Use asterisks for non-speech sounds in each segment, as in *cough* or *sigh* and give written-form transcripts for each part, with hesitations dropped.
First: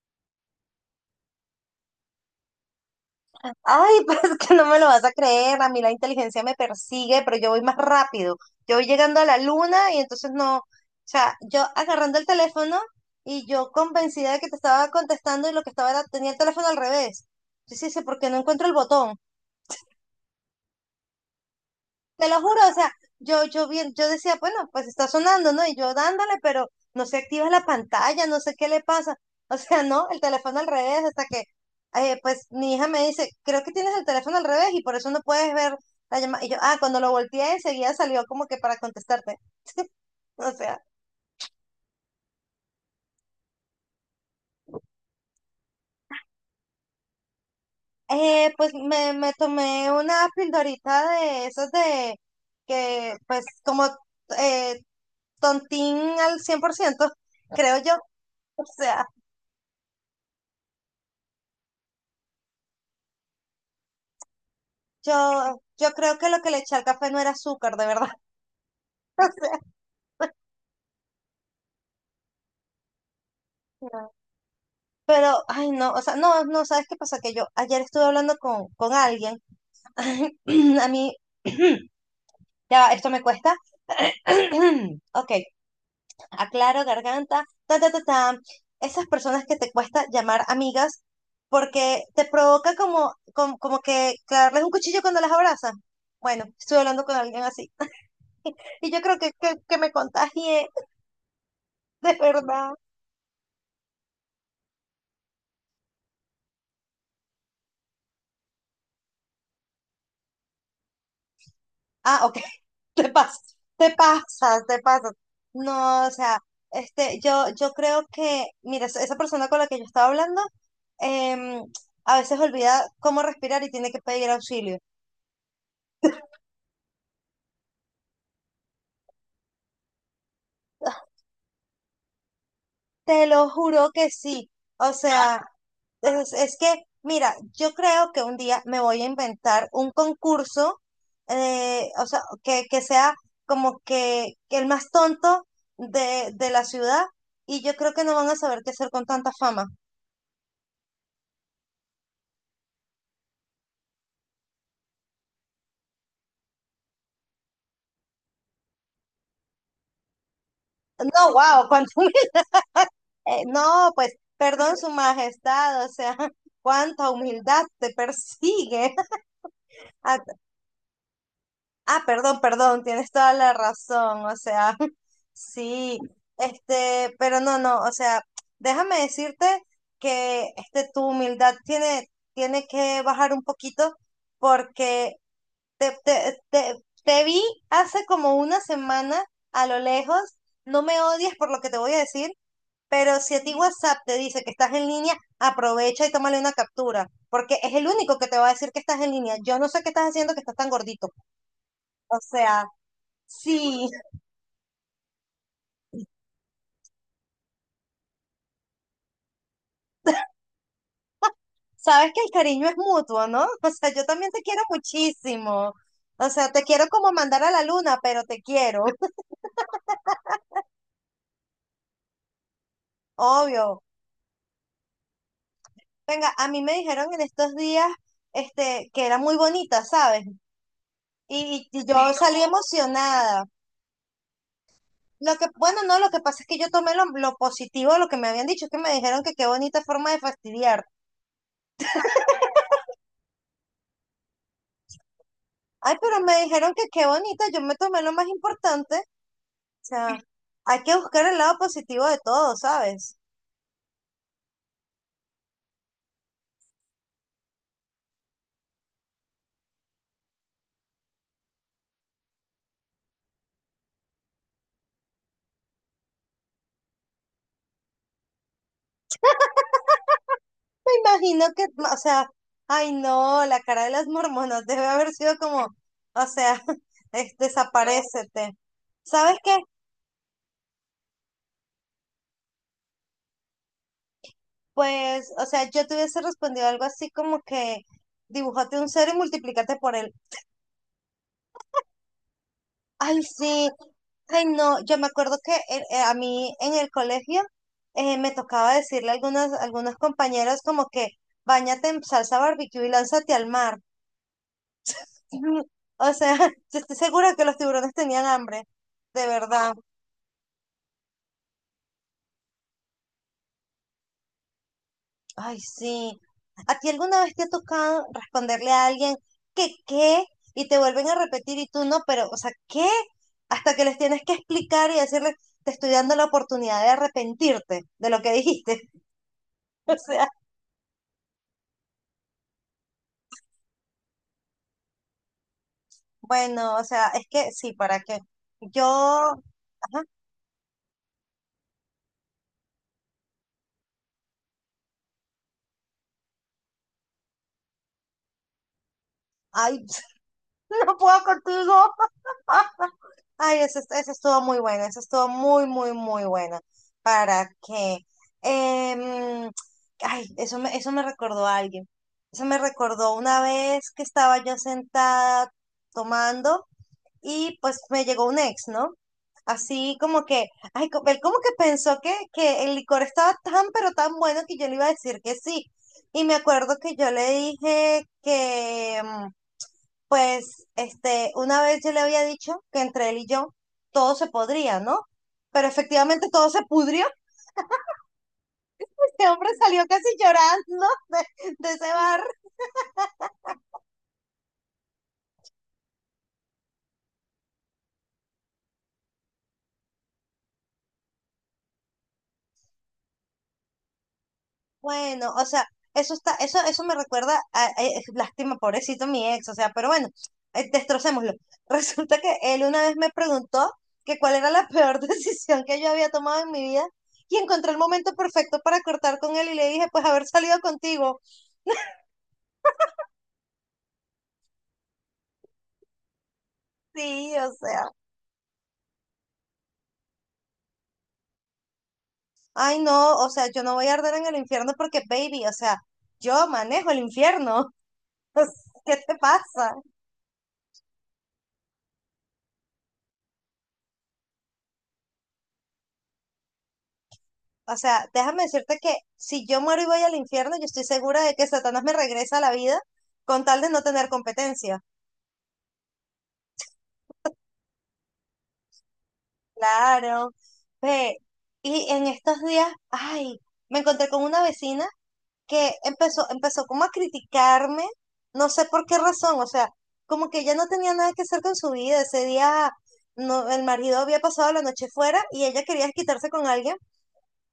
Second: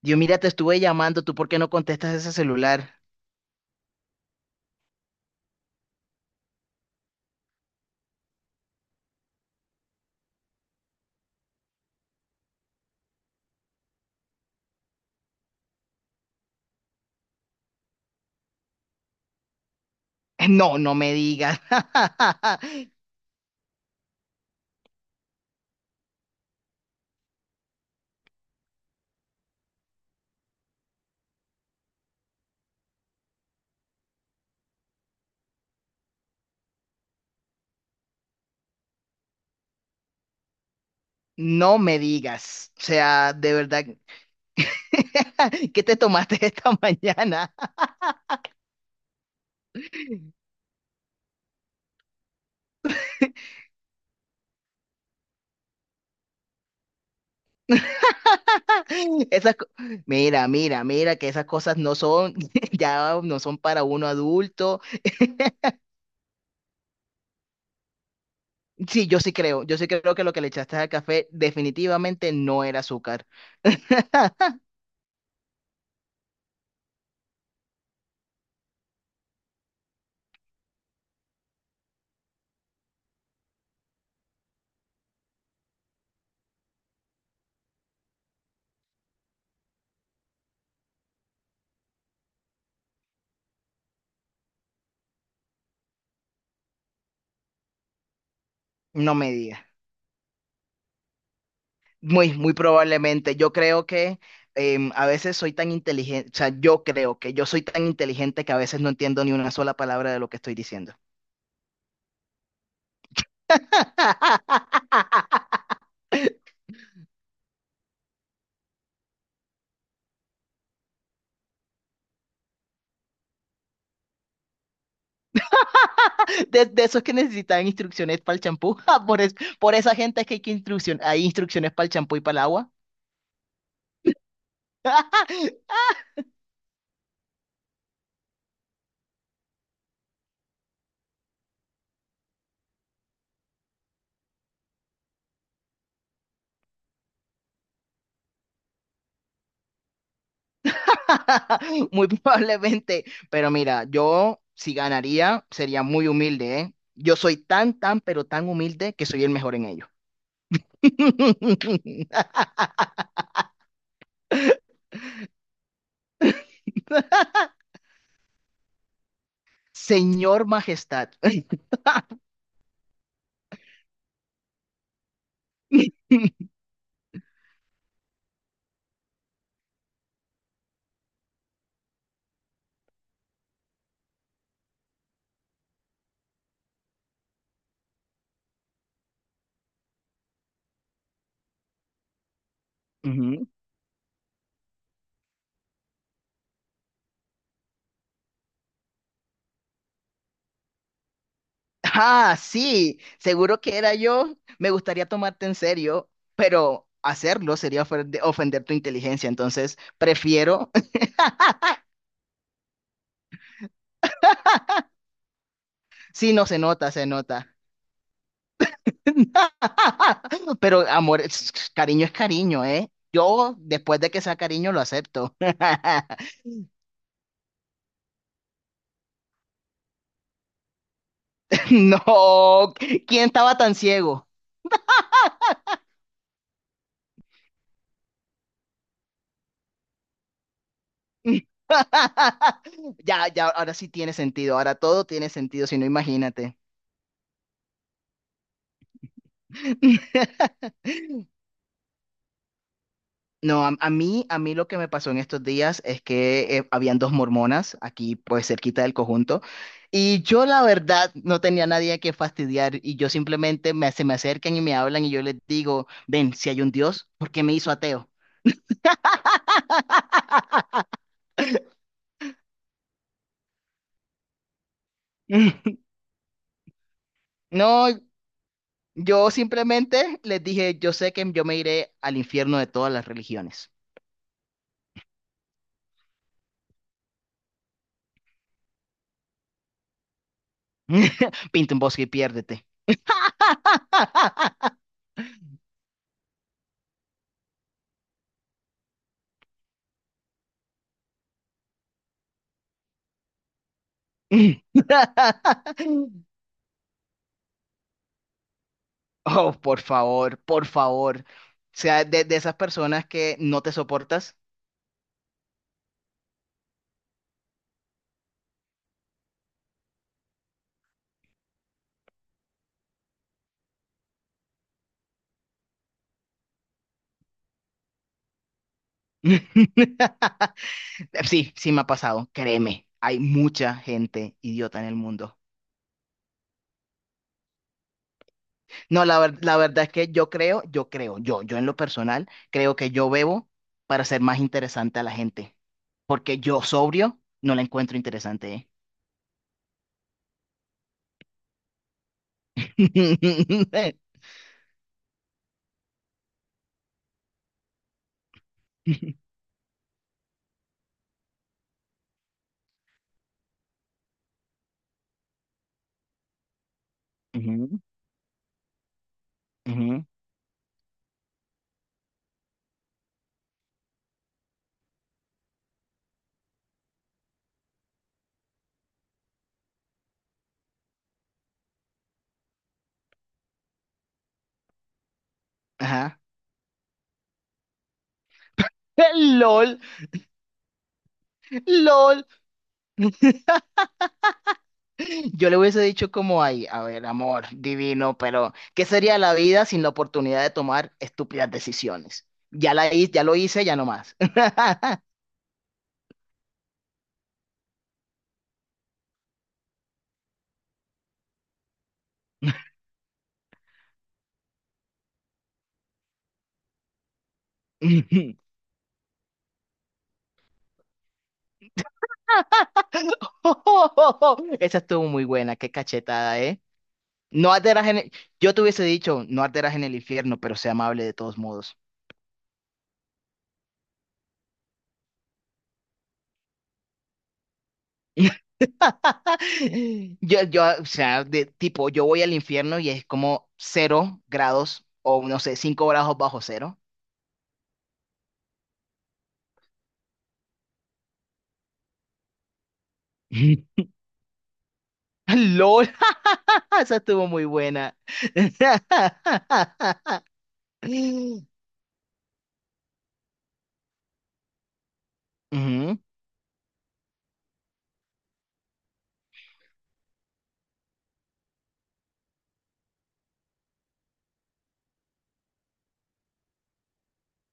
Dios, mira, te estuve llamando, ¿tú por qué no contestas ese celular? Ay, *laughs* pues es que no me lo vas a creer, a mí la inteligencia me persigue, pero yo voy más rápido. Yo voy llegando a la luna y entonces no, o sea, yo agarrando el teléfono y yo convencida de que te estaba contestando y lo que estaba era, tenía el teléfono al revés. Yo sí sé, ¿por qué no encuentro el botón? *laughs* No, no me digas. Te lo juro, o *laughs* sea, yo bien, yo decía, bueno, pues está sonando, ¿no? Y yo dándole, pero no se activa la pantalla, no sé qué le pasa. *laughs* O sea, no, el teléfono al revés, hasta que, pues mi hija me dice, creo que tienes el teléfono al revés y por eso no puedes ver la llamada. Y yo, ah, cuando lo volteé enseguida salió como que para contestarte. *laughs* O sea, No me digas. O sea, de verdad, *laughs* ¿qué te tomaste esta mañana? Pues me tomé una *laughs* pildorita de esos de que, pues como eh, tontín al 100%, creo yo. O sea. Esas, mira, mira, mira, que esas cosas no son, *laughs* ya no son para uno adulto. Yo creo que lo que le eché al café no era azúcar, de verdad. Sí, *laughs* O yo sí creo que lo que le echaste al café definitivamente no era azúcar. sea, no. *laughs* Pero, ay, no, o sea, no, no, ¿sabes qué pasa? Que yo ayer estuve hablando con alguien. *clears throat* A mí, *clears throat* ya, va, esto me cuesta. *clears throat* Ok, aclaro, garganta, ta, ta, ta, ta. Esas personas que te cuesta llamar amigas porque te provoca como que clavarles un cuchillo cuando las abrazas. Bueno, estuve hablando con alguien así. *laughs* Y yo No creo me que, que, digas. que me contagié, de Muy, muy verdad. probablemente. Yo creo que a veces soy tan inteligente, o sea, yo creo que yo soy tan inteligente que a veces no entiendo ni una sola palabra de lo que estoy diciendo. Ah, ok. *laughs* Te pasas, te pasas, te pasas. No, o sea, este, yo creo que, mira, esa persona con la que yo estaba hablando, em, a veces olvida cómo respirar y tiene que pedir auxilio. *laughs* De esos que necesitan instrucciones para el champú. *laughs* Ah, por, por esa gente es que hay, que hay instrucciones para el champú y para el agua. Te lo juro que sí. O sea, es que, mira, yo creo que un día me voy a inventar un concurso, o sea, que sea como que el más tonto de la ciudad, y yo creo que no van a saber qué hacer con tanta fama. *laughs* Muy probablemente. Pero mira, yo si ganaría sería muy humilde, ¿eh? Yo soy tan, tan, pero tan humilde que soy el mejor en ello. *laughs* No, wow, cuánto *laughs* no, pues, perdón, su majestad, o sea, *laughs* cuánta humildad te persigue. *laughs* Ah, Señor Majestad. ah, perdón, perdón, tienes toda la razón, o sea, *laughs* sí, *laughs* este, pero no, no, o sea, déjame decirte que este, tu humildad tiene, tiene que bajar un poquito porque te, te, te, te vi hace como una semana a lo lejos, no me odies por lo que te voy a decir. Pero si a Ujú. ti WhatsApp te dice que estás en línea, aprovecha y tómale una captura, porque es el único que te va a decir que estás en línea. Yo no sé qué estás haciendo que estás tan gordito. O Ah, sea, sí, seguro que sí, era yo. Me gustaría tomarte en serio, pero hacerlo sería ofender tu inteligencia. Entonces, prefiero. *laughs* sabes que el cariño es mutuo, ¿no? *laughs* O sea, yo también te quiero muchísimo. O Sí, no sea, se te quiero nota, se como mandar a nota. la luna, pero te quiero, *laughs* *laughs* Pero amor, cariño es cariño, ¿eh? Yo, obvio. después de que sea cariño, lo acepto. Venga, *laughs* a mí me dijeron en estos días, este, que era muy bonita, ¿sabes? Y yo salí No, ¿quién emocionada. estaba tan ciego? Lo que, bueno, no, lo que pasa es que yo tomé lo positivo de lo que me habían dicho, es que me dijeron que qué bonita forma de fastidiar. *laughs* Ya, ya, ahora sí tiene sentido. Ahora todo tiene sentido, si no, Ay, pero me imagínate. dijeron que qué bonita, yo me tomé lo más importante. O sea, *laughs* hay que buscar el lado positivo de todo, ¿sabes? No, a mí lo que me pasó en estos días es que habían dos mormonas aquí, pues cerquita del conjunto, y yo la verdad no tenía nadie a que fastidiar y yo simplemente me, se me acercan y me hablan y yo les digo, ven, si hay un Dios, ¿por qué me hizo ateo? Me imagino que, o sea, ay no, la cara de las mormonas debe haber sido como, *laughs* o sea, *laughs* es, No, desaparécete. yo ¿Sabes qué? simplemente les dije, yo sé que yo me iré al infierno de todas las religiones. Pues, o sea, yo te hubiese respondido algo así como que dibújate un cero y multiplícate por él. *laughs* Pinta un bosque y piérdete. Ay, sí. Ay, no, yo me acuerdo que a mí en el colegio me tocaba decirle a algunas, algunos compañeros como que bañate en salsa barbecue y lánzate al mar. *laughs* O *laughs* sea, *laughs* yo estoy segura que los tiburones tenían hambre, de Oh, verdad. por favor, por favor. O sea, de esas personas que no te soportas. Ay, sí. ¿A ti alguna vez te ha tocado responderle a alguien que qué? Y te vuelven a repetir y tú no, pero, o sea, ¿qué? Hasta que les tienes que explicar y decirles, te estoy dando la oportunidad de arrepentirte de lo que dijiste. *laughs* O sea. *laughs* Sí, sí me ha pasado, créeme. Hay mucha gente idiota en el mundo. Bueno, o sea, es que sí, ¿para qué? Yo, No, la, la verdad es ajá, que yo creo, yo creo, yo en lo personal, creo que yo bebo para ser más interesante a la gente. Porque yo sobrio no la encuentro interesante, ay, *laughs* no puedo contigo. *laughs* Ay, esa, ¿eh? esa estuvo muy buena, esa estuvo muy, muy, muy buena. ¿Para qué? *laughs* Em, ay, eso me recordó a alguien. Eso me recordó una vez que estaba yo sentada tomando. Y Ujú, pues me llegó un ex, ¿no? Así ujú, como que, ay, él como que pensó que el licor estaba tan, pero tan bueno que yo le iba a decir que sí. Y me acuerdo que yo le dije que, pues, este, una vez yo le había dicho que entre él y yo todo se podría, ¿no? Pero ajá. efectivamente todo se pudrió. *laughs* *laughs* Este hombre LOL, salió casi llorando de ese bar. LOL. *laughs* Yo le hubiese dicho como ahí, a ver, amor, divino, pero ¿qué sería la vida sin la oportunidad de tomar estúpidas decisiones? Ya la hice, ya lo hice, ya no más. *laughs* Bueno, o sea, eso está, eso me recuerda a, lástima, pobrecito mi ex, o sea, pero bueno, destrocémoslo. *laughs* Resulta que él una vez me preguntó que cuál era la peor *laughs* decisión que yo había tomado en mi vida y encontré el momento *laughs* perfecto para cortar con él y le dije, pues haber salido contigo. Esa estuvo muy buena, qué cachetada, ¿eh? Sí, o No arderás sea, en el... Yo te hubiese dicho, no arderás en el infierno, pero sea amable de todos modos. ay no, o sea, yo no voy a arder en el infierno porque, baby, o sea, yo manejo el infierno. *laughs* O sea, *laughs* ¿qué te pasa? Yo, o sea, de tipo, yo voy al infierno y es como cero grados o no sé, cinco grados bajo cero. O sea, déjame decirte que si yo muero y voy al infierno, yo estoy segura de que Satanás me regresa a la vida con tal de no tener competencia. LOL, *laughs* esa estuvo muy buena. *laughs* Claro. Ve, y en estos días, ay, me encontré con una vecina que Ujú. Empezó como a criticarme, no sé por qué razón, o sea, como que ella no tenía nada que hacer con su vida. Ese día no, el marido había pasado la noche fuera y ella quería quitarse con alguien.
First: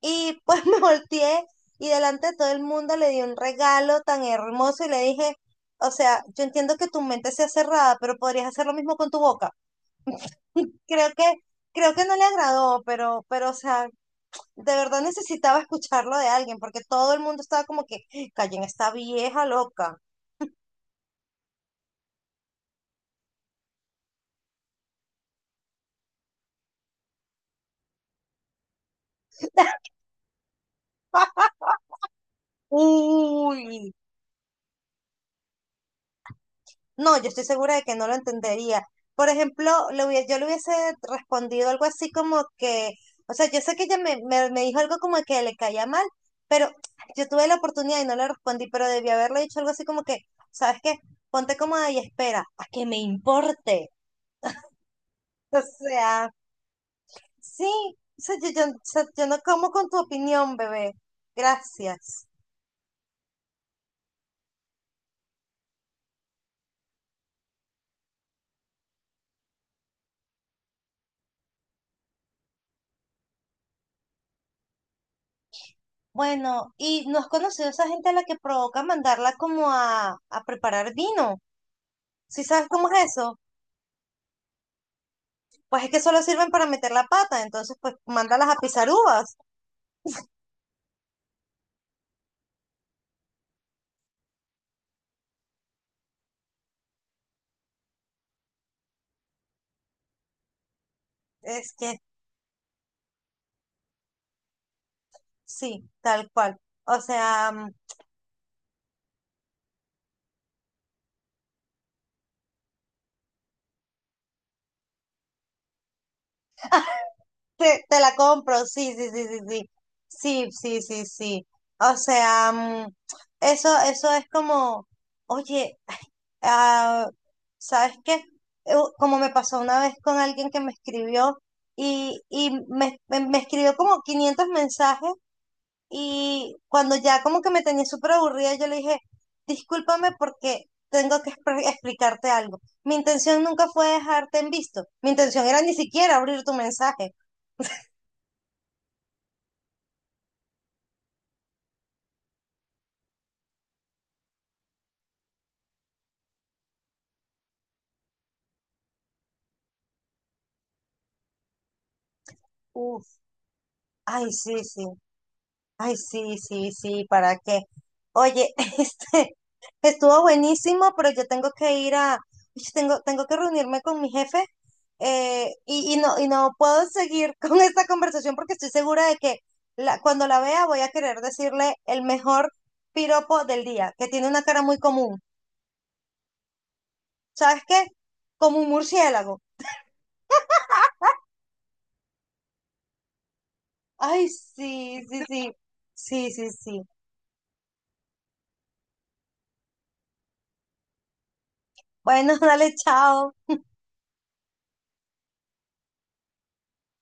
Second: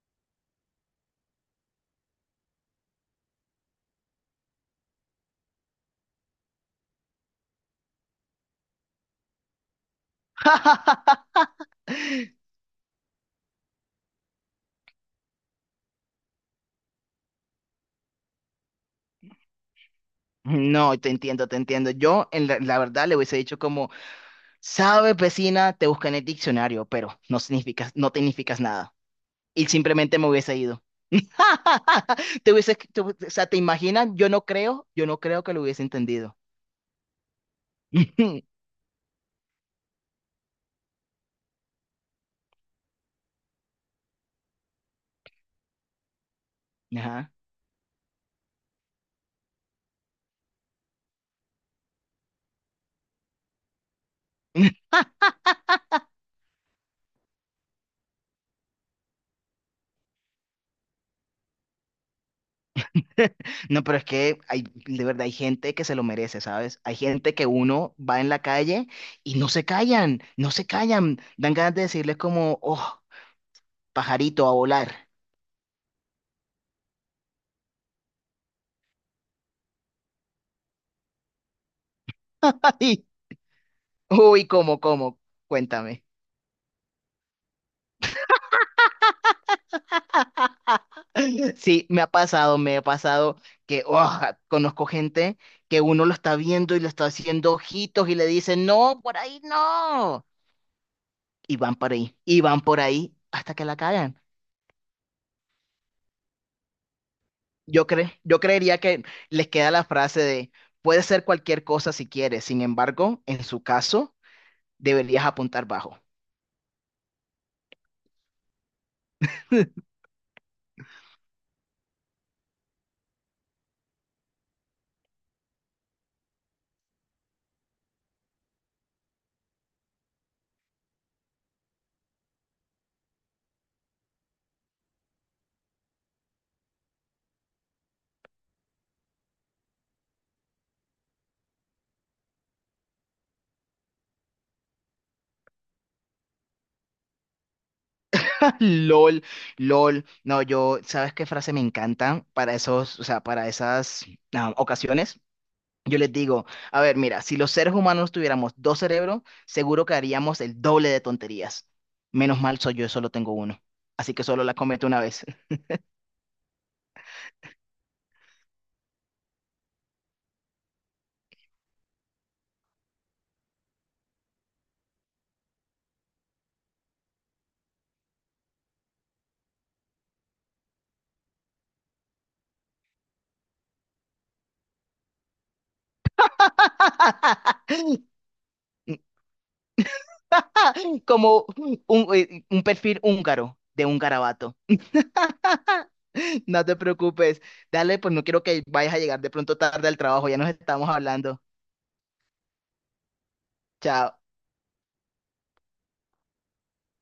Y pues *laughs* me volteé y delante de todo el mundo le di un regalo tan hermoso y le dije, o sea, yo entiendo que tu mente sea cerrada, pero podrías hacer lo mismo con tu boca. *laughs* Creo que, *laughs* creo que no le agradó, pero, o sea, de verdad necesitaba escucharlo de alguien, porque todo el mundo estaba como que, callen esta vieja loca. No, te entiendo, te entiendo. Yo, en la, la verdad, le hubiese dicho como, sabes, vecina, te busca en el diccionario, pero no significas, no te significas nada. Y simplemente me hubiese ido. *laughs* *laughs* Te hubiese, o sea, ¿te Uy, imaginas? Yo no creo que lo hubiese entendido. no, yo estoy segura de que no lo *laughs* entendería. Por ejemplo, yo le hubiese respondido algo así como que, o sea, yo sé que ella me dijo algo como que le caía mal, pero yo Ajá. tuve la oportunidad y no le respondí, pero debí haberle dicho algo así como que, ¿sabes qué? Ponte cómoda y espera, a que me importe. *laughs* O sea, sí, o sea, o sea, yo no como con tu opinión, bebé. Gracias. *laughs* No, pero es que hay, de verdad, hay gente que se lo merece, ¿sabes? Hay gente que uno va en la calle y no se callan, no se callan. Dan ganas de decirles como, oh, pajarito a volar. Bueno, ¿y no has conocido a esa gente a la que provoca mandarla como a preparar vino? ¿Sí *laughs* sabes cómo Ay, es eso? uy, ¿cómo, cómo? Pues es que Cuéntame. solo sirven para meter la pata, entonces pues mándalas a pisar uvas. Sí, me ha pasado que, oh, conozco gente que uno lo está viendo y le está haciendo ojitos y le dice, no, por ahí no. Y Es van por que ahí, y van por ahí hasta que la cagan. sí, tal cual. O sea, mm, Yo creería que les queda la frase de puede ser cualquier cosa si quieres, sin embargo, en su caso, deberías apuntar bajo. Te la compro, sí, sí, sí, sí, sí. *laughs* Sí, sí, sí, sí. O sea, mm, eso es como, oye, ah, ¿sabes qué? Como me pasó una vez con alguien que me escribió y me escribió como 500 mensajes. Y cuando ya como que me tenía súper aburrida, yo le dije, discúlpame porque tengo que explicarte algo. Mi intención nunca fue dejarte en visto. Mi intención era ni siquiera abrir tu mensaje. LOL, LOL. No, yo, ¿sabes qué frase me encanta para esos, o sea, para esas ocasiones? Yo les digo, a ver, mira, si los seres humanos tuviéramos dos cerebros, seguro que haríamos el doble de tonterías. Menos mal soy yo, Uf, solo tengo uno. Así que ay, solo la sí, sí. cometo una vez. Ay, sí, sí, sí, ¿para qué? Oye, *laughs* este, estuvo buenísimo, pero yo tengo que ir a, tengo que reunirme con mi jefe y, y no puedo seguir *laughs* con esta conversación porque estoy segura de que la, cuando la vea voy a querer decirle el mejor piropo del día, que tiene una cara muy común. ¿Sabes qué? *laughs* Como un murciélago. *laughs* Como un perfil húngaro de un Ay, garabato. sí, sí, sí, sí, *laughs* sí, No te sí. preocupes. Dale, pues no quiero que vayas a llegar de pronto tarde al trabajo. Ya nos estamos hablando. Bueno, *laughs* dale, chao. Chao.